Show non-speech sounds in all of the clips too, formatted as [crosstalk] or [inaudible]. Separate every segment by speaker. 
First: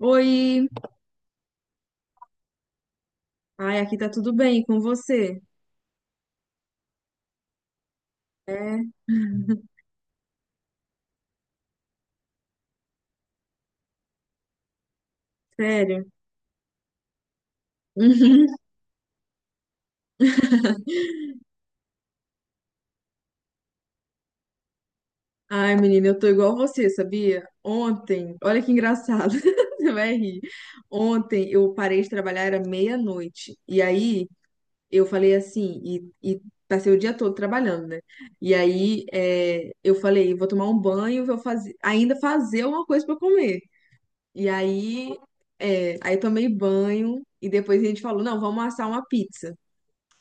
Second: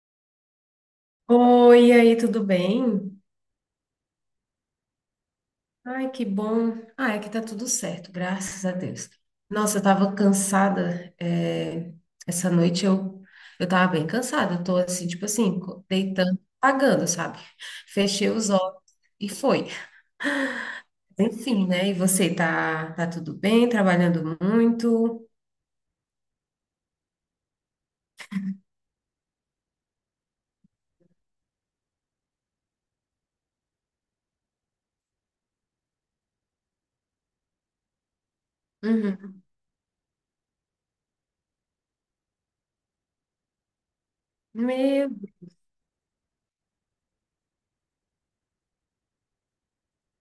Speaker 1: Oi!
Speaker 2: Oi, e aí, tudo bem?
Speaker 1: Ai, aqui tá tudo bem com você?
Speaker 2: Ai, que bom. Ah, aqui tá tudo certo, graças a
Speaker 1: É,
Speaker 2: Deus.
Speaker 1: [laughs]
Speaker 2: Nossa, eu tava cansada. Essa noite eu tava bem cansada. Eu tô assim, tipo assim,
Speaker 1: sério.
Speaker 2: deitando, apagando, sabe? Fechei os
Speaker 1: Uhum.
Speaker 2: olhos e foi. Enfim, né? E você tá tudo bem, trabalhando muito?
Speaker 1: Ai, menina, eu tô igual você, sabia? Ontem, olha que engraçado, [laughs] você vai rir. Ontem eu parei de trabalhar, era meia-noite. E aí eu falei assim, e passei o dia todo trabalhando, né? E aí
Speaker 2: Uhum.
Speaker 1: eu falei, vou tomar um banho, vou fazer, ainda fazer uma coisa pra comer. E
Speaker 2: Meu,
Speaker 1: aí, é, aí tomei banho e depois a gente falou, não, vamos assar uma pizza.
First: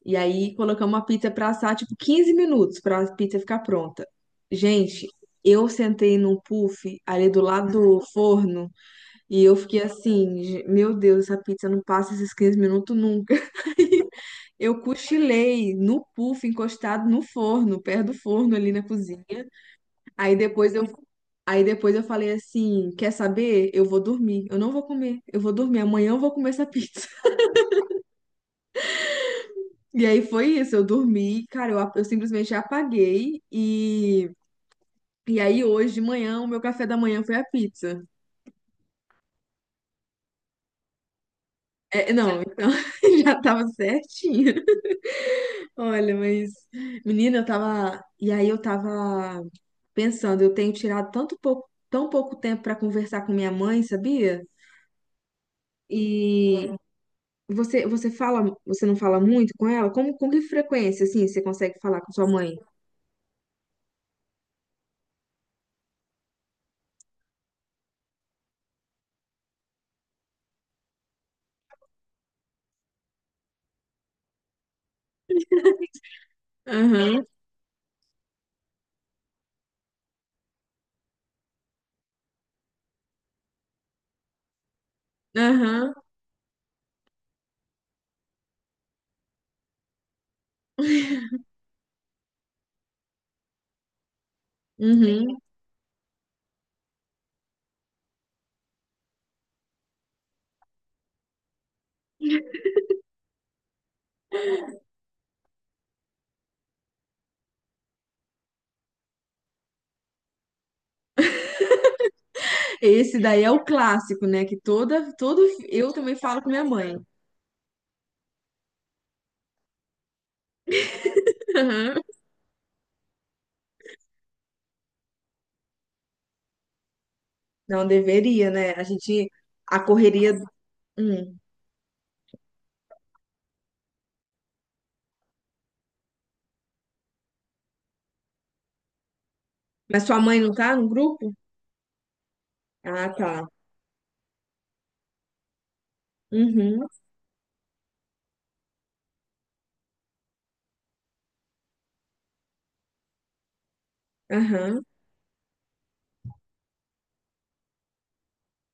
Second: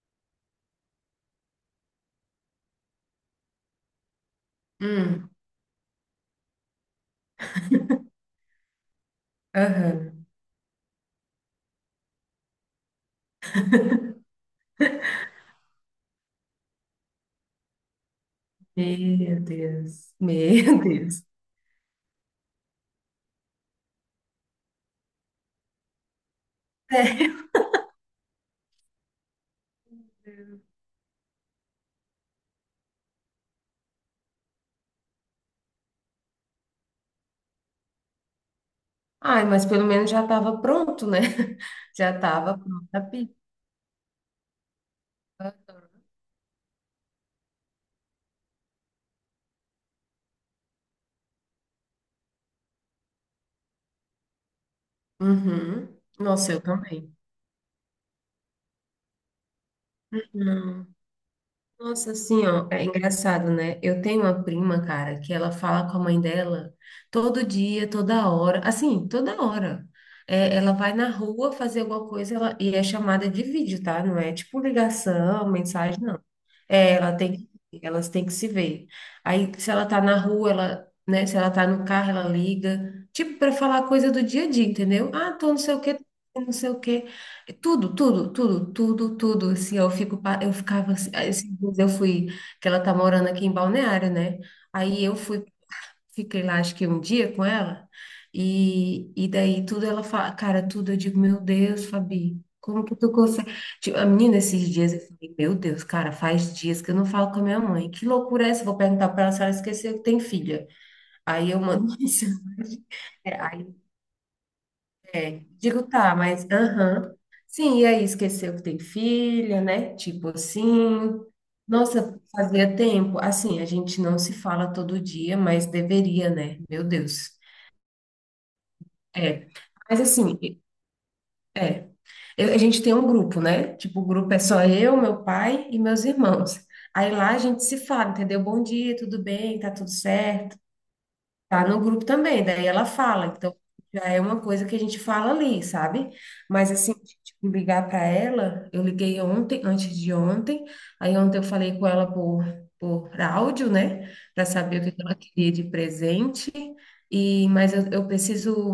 Speaker 1: E aí colocamos a pizza pra assar, tipo, 15 minutos pra a pizza ficar pronta. Gente,
Speaker 2: hum,
Speaker 1: eu sentei num puff ali do lado do forno e eu fiquei
Speaker 2: aham.
Speaker 1: assim: Meu Deus, essa pizza não passa esses 15 minutos nunca." [laughs] Aí eu cochilei no puff, encostado no forno, perto do forno ali na cozinha.
Speaker 2: Meu Deus,
Speaker 1: Aí depois
Speaker 2: meu [laughs]
Speaker 1: eu
Speaker 2: Deus.
Speaker 1: Aí depois eu falei assim, quer saber? Eu vou dormir. Eu não vou comer. Eu vou dormir. Amanhã eu vou comer essa pizza.
Speaker 2: É.
Speaker 1: E aí foi isso, eu dormi, cara, eu simplesmente apaguei e aí hoje de manhã o meu café da manhã foi a pizza.
Speaker 2: Ai, mas pelo menos já estava pronto, né? [laughs]
Speaker 1: É,
Speaker 2: Já
Speaker 1: não,
Speaker 2: estava
Speaker 1: então,
Speaker 2: pronta a
Speaker 1: [laughs]
Speaker 2: pizza.
Speaker 1: já tava certinho. Olha, mas menina, eu tava pensando, eu tenho tirado tão pouco tempo pra conversar com minha mãe, sabia?
Speaker 2: Uhum. Nossa, eu
Speaker 1: E
Speaker 2: também.
Speaker 1: você não fala muito com ela? Com que
Speaker 2: Não.
Speaker 1: frequência assim você consegue falar
Speaker 2: Nossa,
Speaker 1: com sua
Speaker 2: assim,
Speaker 1: mãe?
Speaker 2: ó, é engraçado, né? Eu tenho uma prima, cara, que ela fala com a mãe dela todo dia, toda hora, assim, toda hora. É, ela vai na rua fazer alguma coisa ela, e é chamada de vídeo, tá? Não é tipo ligação, mensagem, não. É, ela
Speaker 1: Aham,
Speaker 2: tem, elas têm que se ver. Aí, se ela tá na rua, ela, né? Se ela tá no carro, ela liga. Tipo, para falar coisa do dia a dia, entendeu? Ah, tô não sei o
Speaker 1: aham,
Speaker 2: quê, tô não sei o quê. É tudo, tudo, tudo, tudo, tudo. Assim, eu fico, eu ficava assim, aí esses dias eu fui, que ela tá morando aqui em Balneário, né? Aí eu
Speaker 1: uhum.
Speaker 2: fui. Fiquei lá, acho que um dia com ela, e daí tudo ela fala, cara, tudo eu digo, meu Deus, Fabi, como que tu consegue? Tipo, a menina, esses dias eu falei, meu Deus, cara, faz dias que eu não falo com a minha mãe, que loucura é essa? Eu vou perguntar pra ela se ela esqueceu que tem filha. Aí eu mando [laughs] mensagem,
Speaker 1: Esse
Speaker 2: é,
Speaker 1: daí é o
Speaker 2: aí,
Speaker 1: clássico, né? Que toda, todo
Speaker 2: digo,
Speaker 1: Eu também
Speaker 2: tá,
Speaker 1: falo com minha mãe.
Speaker 2: aham. Sim, e aí esqueceu que tem filha, né? Tipo assim.
Speaker 1: Aham.
Speaker 2: Nossa, fazia tempo. Assim, a gente não se fala todo dia, mas deveria, né? Meu Deus.
Speaker 1: Não deveria, né? A gente
Speaker 2: É.
Speaker 1: a
Speaker 2: Mas
Speaker 1: correria.
Speaker 2: assim,
Speaker 1: Hum.
Speaker 2: é. A gente tem um grupo, né? Tipo, o grupo é só eu, meu pai e meus irmãos. Aí lá a gente se fala, entendeu? Bom dia, tudo bem, tá tudo
Speaker 1: Mas sua mãe não
Speaker 2: certo.
Speaker 1: tá no grupo?
Speaker 2: Tá no grupo também, daí ela
Speaker 1: Ah,
Speaker 2: fala.
Speaker 1: tá.
Speaker 2: Então, já é uma coisa que a gente fala ali, sabe? Mas
Speaker 1: Uhum.
Speaker 2: assim, tipo, ligar para ela, eu liguei ontem, antes de ontem. Aí ontem eu falei com ela por áudio, né? Para saber o
Speaker 1: Aham.
Speaker 2: que que ela queria de presente. E mas eu preciso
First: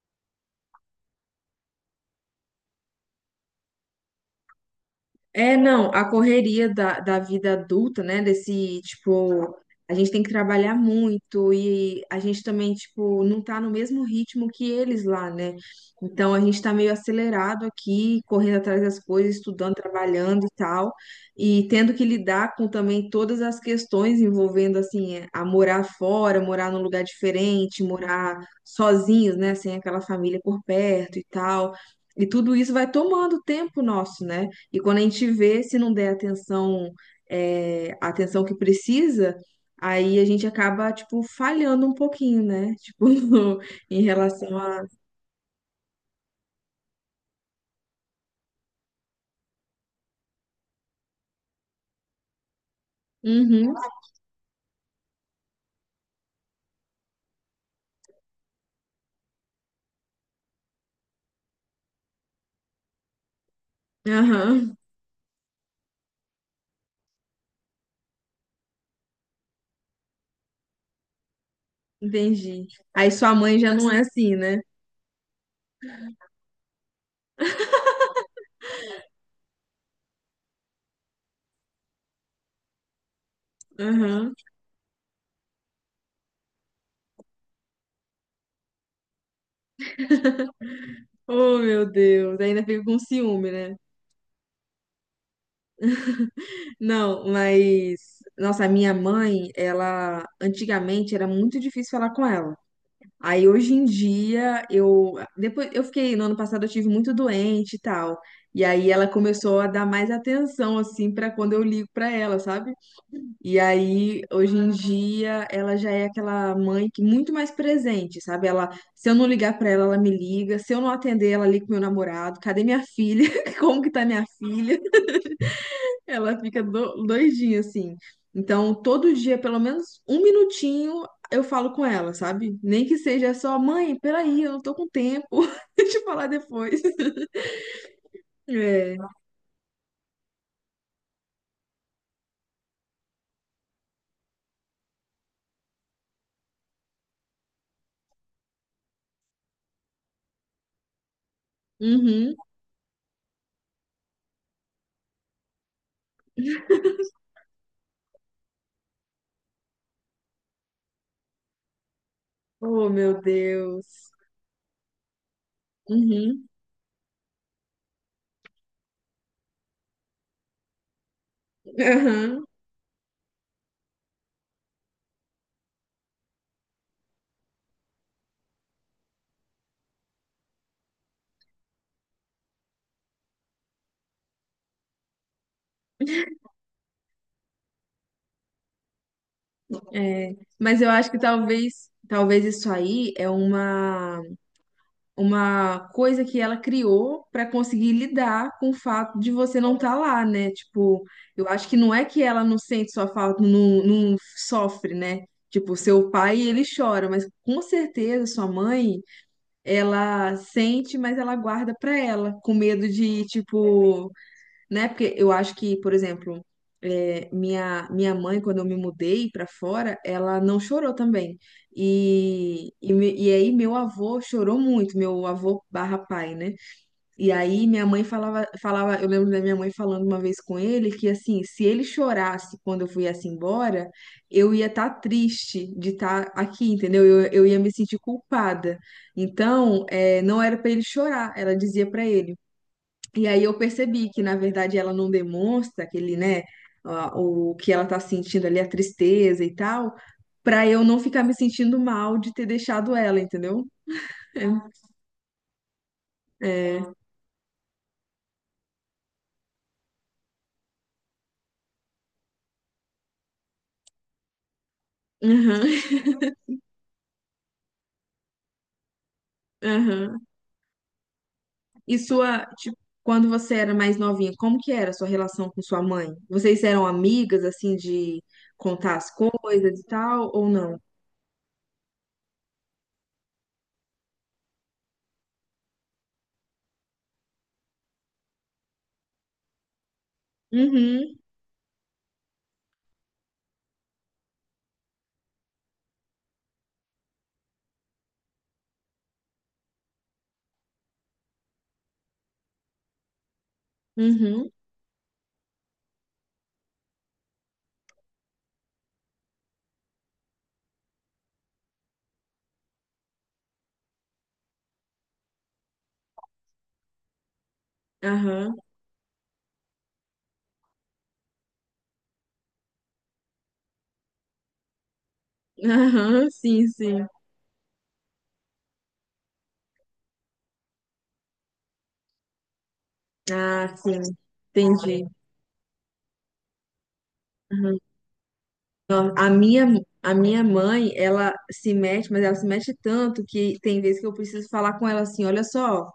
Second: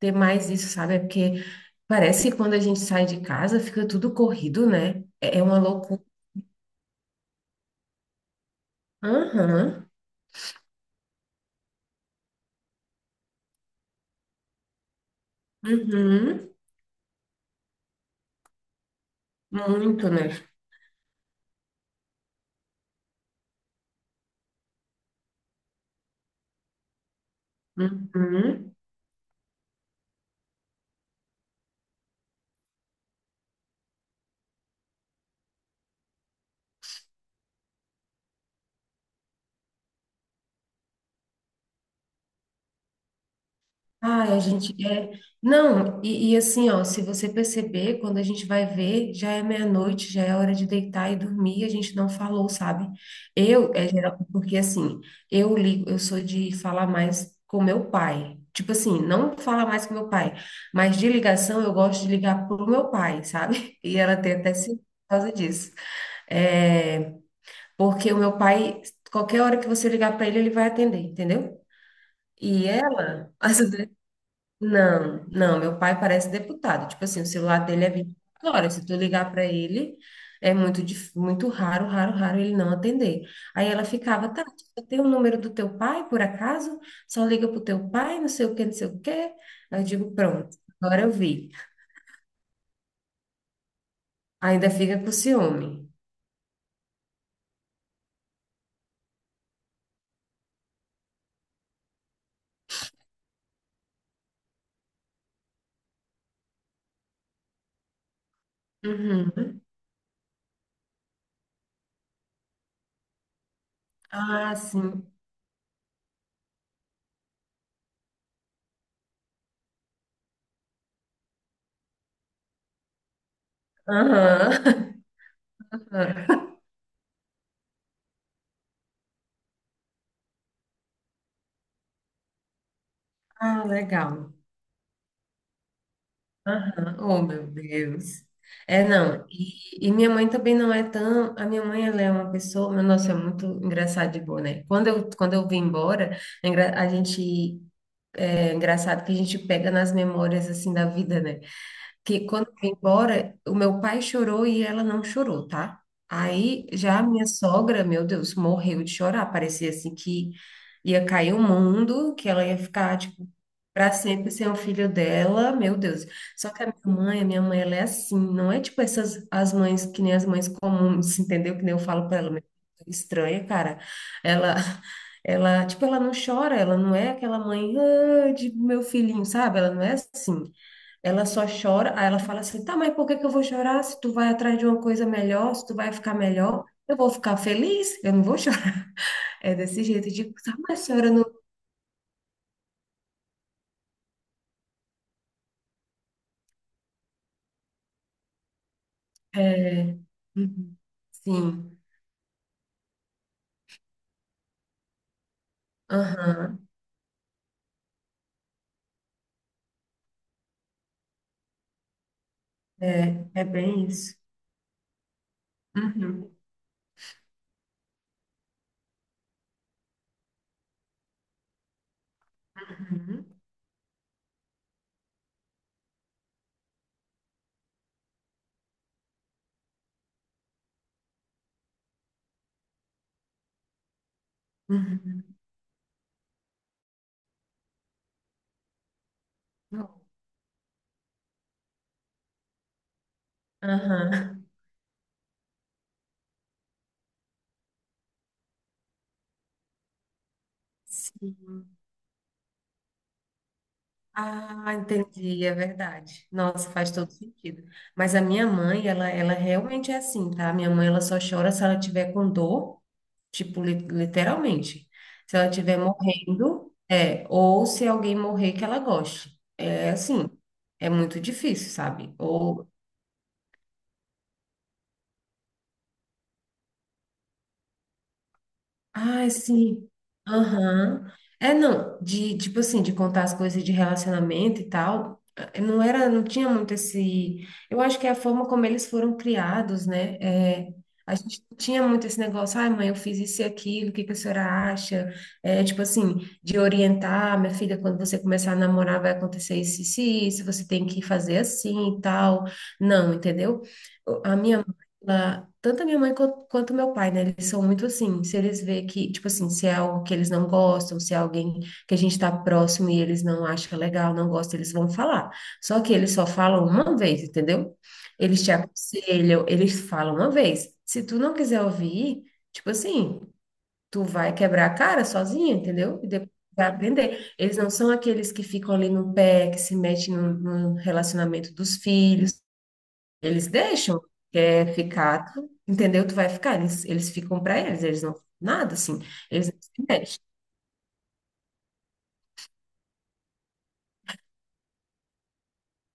Speaker 2: ter mais isso, sabe? É porque parece que quando a gente sai de casa fica tudo corrido, né? É
Speaker 1: É,
Speaker 2: uma
Speaker 1: não,
Speaker 2: loucura.
Speaker 1: a correria da vida adulta, né? Desse, tipo,
Speaker 2: Aham.
Speaker 1: a gente tem que trabalhar muito e a gente também, tipo, não tá no mesmo ritmo que eles lá, né? Então a
Speaker 2: Uhum.
Speaker 1: gente tá meio acelerado aqui, correndo atrás das coisas, estudando,
Speaker 2: Muito, né?
Speaker 1: trabalhando e tal, e tendo que lidar com também todas as questões envolvendo, assim, é, a morar fora, morar num lugar diferente, morar
Speaker 2: Uhum.
Speaker 1: sozinhos, né? Sem aquela família por perto e tal. E tudo isso vai tomando tempo nosso, né? E quando a gente vê, se não der atenção, a atenção que precisa, aí a gente acaba, tipo, falhando um pouquinho, né? Tipo, [laughs] em
Speaker 2: Ai, a
Speaker 1: relação
Speaker 2: gente
Speaker 1: a.
Speaker 2: é. Não, e assim, ó, se você perceber, quando a gente vai ver, já é meia-noite, já é hora de deitar e dormir, a gente não falou, sabe? Eu,
Speaker 1: Uhum,
Speaker 2: é geral, porque assim, eu ligo, eu sou de falar mais com meu pai. Tipo assim, não falar mais com meu pai, mas de ligação eu gosto de ligar pro meu pai, sabe? [laughs] E ela tem até
Speaker 1: aham,
Speaker 2: se por causa disso. É, porque o meu pai, qualquer hora que você ligar para ele, ele vai atender, entendeu? E
Speaker 1: entendi. Aí
Speaker 2: ela,
Speaker 1: sua mãe já não é
Speaker 2: [laughs]
Speaker 1: assim, né?
Speaker 2: não, não, meu pai parece deputado. Tipo assim, o celular dele é 24 horas. Se tu ligar para ele, é muito, muito raro, raro, raro ele não atender. Aí ela ficava,
Speaker 1: Aham.
Speaker 2: tá, eu tenho o número do teu pai, por acaso? Só liga pro teu pai, não sei o que, não sei o que. Aí eu digo, pronto, agora eu vi.
Speaker 1: Oh, meu Deus, ainda fica com ciúme, né?
Speaker 2: Ainda fica com ciúme.
Speaker 1: Não, mas. Nossa, a minha mãe, ela. Antigamente era muito difícil falar com ela. Aí hoje em dia eu, depois eu fiquei no ano passado, eu tive muito doente e tal. E aí ela começou
Speaker 2: Uhum.
Speaker 1: a dar mais atenção assim pra quando eu ligo pra ela, sabe? E aí
Speaker 2: Ah,
Speaker 1: hoje em
Speaker 2: sim.
Speaker 1: dia ela já é aquela mãe que muito mais presente, sabe? Ela Se eu não ligar pra ela, ela me liga. Se eu não atender, ela liga pro meu namorado. Cadê minha filha? [laughs] Como que tá minha filha?
Speaker 2: Aham.
Speaker 1: Ela
Speaker 2: [laughs]
Speaker 1: fica doidinha, assim. Então, todo dia, pelo menos um minutinho, eu falo com ela, sabe? Nem que seja só,
Speaker 2: Ah,
Speaker 1: mãe,
Speaker 2: legal.
Speaker 1: peraí, eu não tô com tempo. [laughs] Deixa eu falar depois.
Speaker 2: Aham. Oh,
Speaker 1: [laughs]
Speaker 2: meu Deus. É,
Speaker 1: É.
Speaker 2: não. E minha mãe também não é tão. A minha mãe, ela é uma pessoa. Meu, nossa, é muito engraçado de boa, né? Quando quando eu vim embora, a gente. É engraçado que a gente pega nas memórias, assim, da vida, né? Que
Speaker 1: Uhum.
Speaker 2: quando eu fui embora, o meu pai chorou e ela não chorou, tá? Aí já a minha sogra, meu Deus, morreu de chorar. Parecia assim que ia cair o mundo, que ela ia
Speaker 1: Oh,
Speaker 2: ficar,
Speaker 1: meu
Speaker 2: tipo, para
Speaker 1: Deus.
Speaker 2: sempre sem o filho dela, meu Deus.
Speaker 1: Uhum.
Speaker 2: Só que a minha mãe, ela é assim, não é tipo essas as mães que nem as mães comuns, entendeu? Que nem eu falo para ela, "Meu
Speaker 1: Aham.
Speaker 2: Deus, estranha, cara. Ela Ela, tipo, ela não chora, ela não é aquela mãe, ah, de meu filhinho, sabe? Ela não é assim. Ela só chora, aí ela fala assim: tá, mas por que que eu vou chorar? Se tu vai atrás de uma coisa melhor, se tu vai ficar melhor, eu vou ficar feliz, eu não vou chorar. [laughs] É desse jeito, eu digo,
Speaker 1: É.
Speaker 2: tá,
Speaker 1: Mas
Speaker 2: mas a
Speaker 1: eu acho
Speaker 2: senhora
Speaker 1: que
Speaker 2: não.
Speaker 1: talvez isso aí é Uma. Coisa que ela criou para conseguir lidar com o fato de você não estar
Speaker 2: É...
Speaker 1: lá, né?
Speaker 2: uhum,
Speaker 1: Tipo, eu acho que
Speaker 2: sim,
Speaker 1: não é que ela não sente sua falta, não, não sofre, né? Tipo, seu pai,
Speaker 2: aham,
Speaker 1: ele chora, mas com certeza sua mãe, ela sente, mas ela guarda pra ela, com medo de,
Speaker 2: é, é bem
Speaker 1: tipo,
Speaker 2: isso.
Speaker 1: né? Porque eu acho que, por
Speaker 2: Uhum,
Speaker 1: exemplo, minha mãe, quando eu me mudei pra fora, ela não chorou também. E, e, me-
Speaker 2: uhum,
Speaker 1: e aí meu avô chorou muito, meu avô barra pai, né? E aí minha mãe falava, eu lembro da minha mãe falando uma vez com ele que assim, se ele chorasse quando eu viesse embora, eu ia estar
Speaker 2: uhum.
Speaker 1: triste de estar aqui, entendeu? Eu ia me sentir culpada. Então,
Speaker 2: Não,
Speaker 1: não era pra ele chorar, ela dizia pra ele. E aí eu percebi que, na
Speaker 2: aham,
Speaker 1: verdade, ela não demonstra aquele, né, o que ela tá sentindo ali, a tristeza e tal, pra eu não ficar me
Speaker 2: sim.
Speaker 1: sentindo mal de ter deixado ela, entendeu? É.
Speaker 2: Ah, entendi, é verdade. Nossa,
Speaker 1: É.
Speaker 2: faz
Speaker 1: Aham,
Speaker 2: todo sentido. Mas a minha ela realmente é assim, tá? Minha mãe, ela só chora se ela tiver com dor. Tipo, literalmente. Se ela estiver
Speaker 1: [laughs]
Speaker 2: morrendo, é, ou se alguém morrer que ela goste. É
Speaker 1: aham.
Speaker 2: assim, é muito difícil,
Speaker 1: E
Speaker 2: sabe? Ou
Speaker 1: tipo, quando você era mais novinha, como que era a sua relação com sua mãe? Vocês eram amigas, assim, de contar as
Speaker 2: ah,
Speaker 1: coisas e
Speaker 2: sim.
Speaker 1: tal, ou não?
Speaker 2: Aham. É, não, de, tipo assim, de contar as coisas de relacionamento e tal, não era, não tinha muito esse, eu acho que é a forma como eles foram criados, né, é, a
Speaker 1: Uhum,
Speaker 2: gente não tinha muito esse negócio, ai mãe, eu fiz isso e aquilo, o que que a senhora acha? É, tipo assim, de orientar, minha filha, quando você começar a namorar vai acontecer isso, isso, e isso, você tem que fazer assim e tal, não, entendeu? A
Speaker 1: uhum,
Speaker 2: minha tanto a minha mãe quanto meu pai, né? Eles são muito assim, se eles vê que, tipo assim, se é algo que eles não gostam, se é alguém que a gente tá próximo e eles não acham legal, não gostam, eles vão falar. Só que eles só falam uma vez, entendeu? Eles te
Speaker 1: aham,
Speaker 2: aconselham, eles falam uma vez. Se tu não quiser ouvir, tipo assim, tu vai quebrar a cara sozinha, entendeu? E
Speaker 1: aham,
Speaker 2: depois
Speaker 1: sim,
Speaker 2: vai
Speaker 1: sim.
Speaker 2: aprender. Eles não são aqueles que ficam ali no pé, que se metem no relacionamento dos filhos. Eles
Speaker 1: Ah,
Speaker 2: deixam,
Speaker 1: sim,
Speaker 2: quer
Speaker 1: entendi.
Speaker 2: ficar, entendeu? Tu vai ficar. Eles ficam pra eles, eles não nada assim.
Speaker 1: A
Speaker 2: Eles não se
Speaker 1: minha, a
Speaker 2: mexem.
Speaker 1: minha mãe, ela se mete, mas ela se mete tanto que tem vezes que eu preciso falar com ela assim: olha só,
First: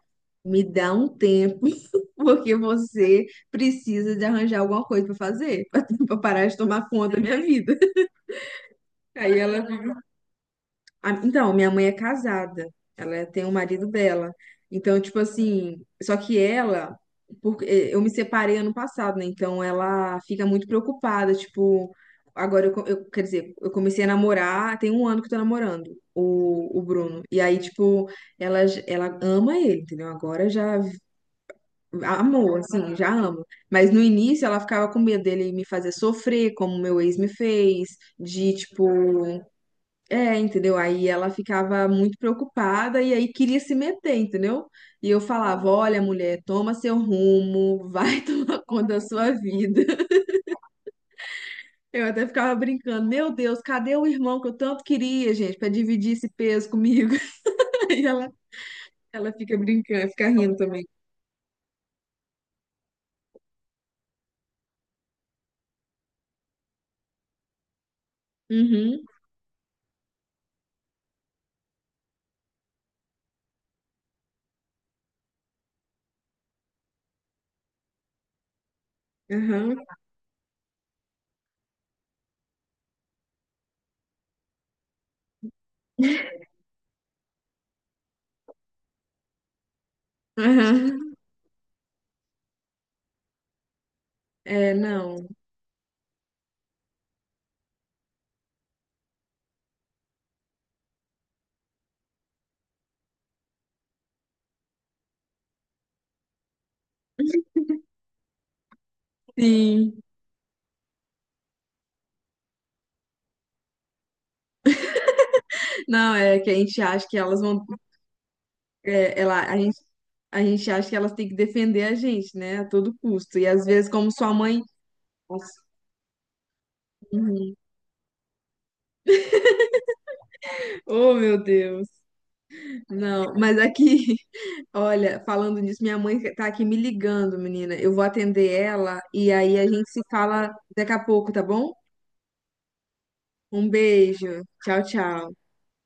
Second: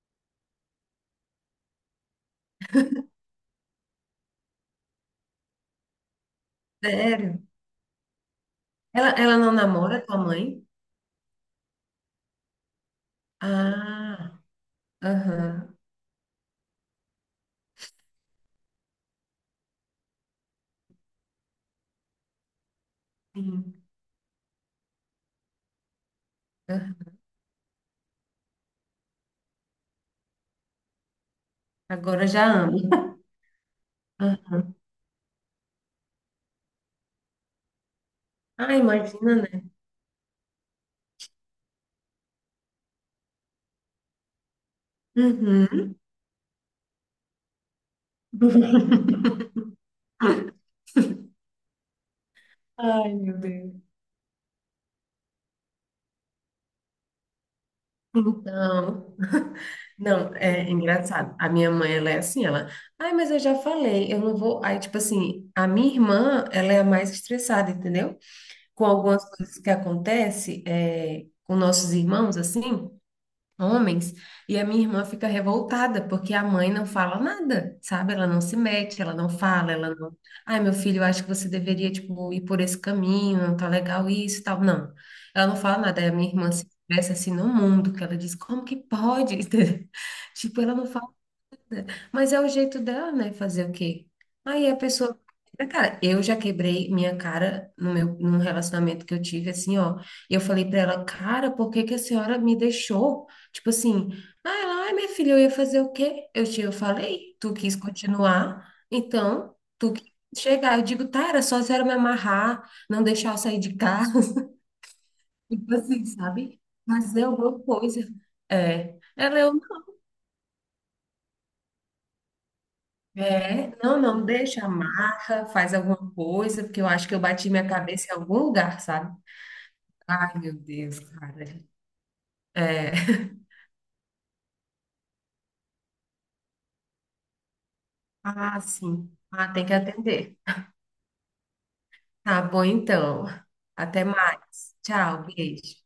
Speaker 1: me dá um tempo, [laughs] porque você precisa de arranjar alguma coisa para fazer, [laughs] para parar de tomar conta da minha
Speaker 2: Sério?
Speaker 1: vida.
Speaker 2: Ela
Speaker 1: Aí
Speaker 2: não
Speaker 1: ela
Speaker 2: namora tua mãe?
Speaker 1: Então, minha mãe é casada, tem o marido dela.
Speaker 2: Ah,
Speaker 1: Então, tipo
Speaker 2: aham,
Speaker 1: assim, só que ela, porque eu me separei ano passado, né? Então ela fica muito preocupada, tipo, agora quer dizer, eu
Speaker 2: sim.
Speaker 1: comecei a namorar, tem um ano que eu tô namorando o
Speaker 2: Aham.
Speaker 1: Bruno. E aí, tipo, ela ama ele, entendeu? Agora já
Speaker 2: Agora já
Speaker 1: amou,
Speaker 2: amo.
Speaker 1: assim, já
Speaker 2: [laughs]
Speaker 1: ama. Mas no início
Speaker 2: Ah,
Speaker 1: ela ficava com medo dele me fazer sofrer, como meu ex me fez, de,
Speaker 2: ah,
Speaker 1: tipo.
Speaker 2: imagina, né?
Speaker 1: É, entendeu? Aí ela ficava muito preocupada e aí queria se meter, entendeu? E eu falava:
Speaker 2: Uhum.
Speaker 1: Olha, mulher, toma seu rumo, vai [laughs] tomar conta da sua
Speaker 2: [laughs]
Speaker 1: vida. [laughs] Eu até ficava brincando:
Speaker 2: Ai,
Speaker 1: Meu
Speaker 2: meu
Speaker 1: Deus,
Speaker 2: Deus.
Speaker 1: cadê o irmão que eu tanto queria, gente, pra dividir esse peso comigo? [laughs] Aí ela,
Speaker 2: Então,
Speaker 1: ela fica brincando, fica
Speaker 2: não,
Speaker 1: rindo
Speaker 2: é
Speaker 1: também.
Speaker 2: engraçado. A minha mãe, ela é assim, ela, ai, mas eu já falei, eu não vou. Aí, tipo assim, a minha irmã, ela é a mais estressada, entendeu? Com
Speaker 1: Uhum,
Speaker 2: algumas coisas que acontecem é, com nossos irmãos, assim, homens, e a minha irmã fica revoltada, porque a mãe não fala nada, sabe? Ela não se mete, ela não fala,
Speaker 1: aham,
Speaker 2: ela não. Ai, meu filho, eu acho que você deveria, tipo, ir por esse caminho, não tá legal isso e tal. Não, ela não fala nada. Aí a minha irmã se expressa assim no mundo, que ela diz, como que pode? [laughs] Tipo, ela não
Speaker 1: aham.
Speaker 2: fala. Mas é o jeito dela, né? Fazer o quê? Aí
Speaker 1: É,
Speaker 2: a pessoa.
Speaker 1: não.
Speaker 2: Cara, eu já quebrei minha cara no meu, num relacionamento que eu tive, assim, ó. E eu falei pra ela, cara, por que que a senhora me deixou? Tipo assim, ah, ela, ai, minha filha, eu ia fazer o quê? Eu falei, tu quis continuar, então tu
Speaker 1: Sim.
Speaker 2: quis chegar. Eu digo, tá, era só a senhora me amarrar, não deixar eu sair de casa, [laughs] tipo assim,
Speaker 1: Não, é que a
Speaker 2: sabe?
Speaker 1: gente acha que
Speaker 2: Fazer
Speaker 1: elas
Speaker 2: alguma
Speaker 1: vão.
Speaker 2: coisa. É.
Speaker 1: é,
Speaker 2: Ela,
Speaker 1: ela,
Speaker 2: eu.
Speaker 1: a gente, a gente acha que elas têm que defender a gente, né, a todo custo. E às
Speaker 2: É,
Speaker 1: vezes,
Speaker 2: não,
Speaker 1: como
Speaker 2: não,
Speaker 1: sua mãe.
Speaker 2: deixa, amarra,
Speaker 1: Nossa.
Speaker 2: faz alguma coisa, porque eu acho que eu bati
Speaker 1: Uhum.
Speaker 2: minha cabeça em algum lugar, sabe? Ai, meu Deus,
Speaker 1: Oh, meu
Speaker 2: cara.
Speaker 1: Deus.
Speaker 2: É.
Speaker 1: Não, mas aqui, [laughs] olha, falando nisso, minha mãe tá aqui me ligando, menina. Eu vou atender
Speaker 2: Ah,
Speaker 1: ela
Speaker 2: sim.
Speaker 1: e
Speaker 2: Ah,
Speaker 1: aí a
Speaker 2: tem que
Speaker 1: gente se
Speaker 2: atender.
Speaker 1: fala daqui a pouco, tá bom?
Speaker 2: Tá bom, então.
Speaker 1: Um
Speaker 2: Até
Speaker 1: beijo.
Speaker 2: mais.
Speaker 1: Tchau,
Speaker 2: Tchau,
Speaker 1: tchau.
Speaker 2: beijo.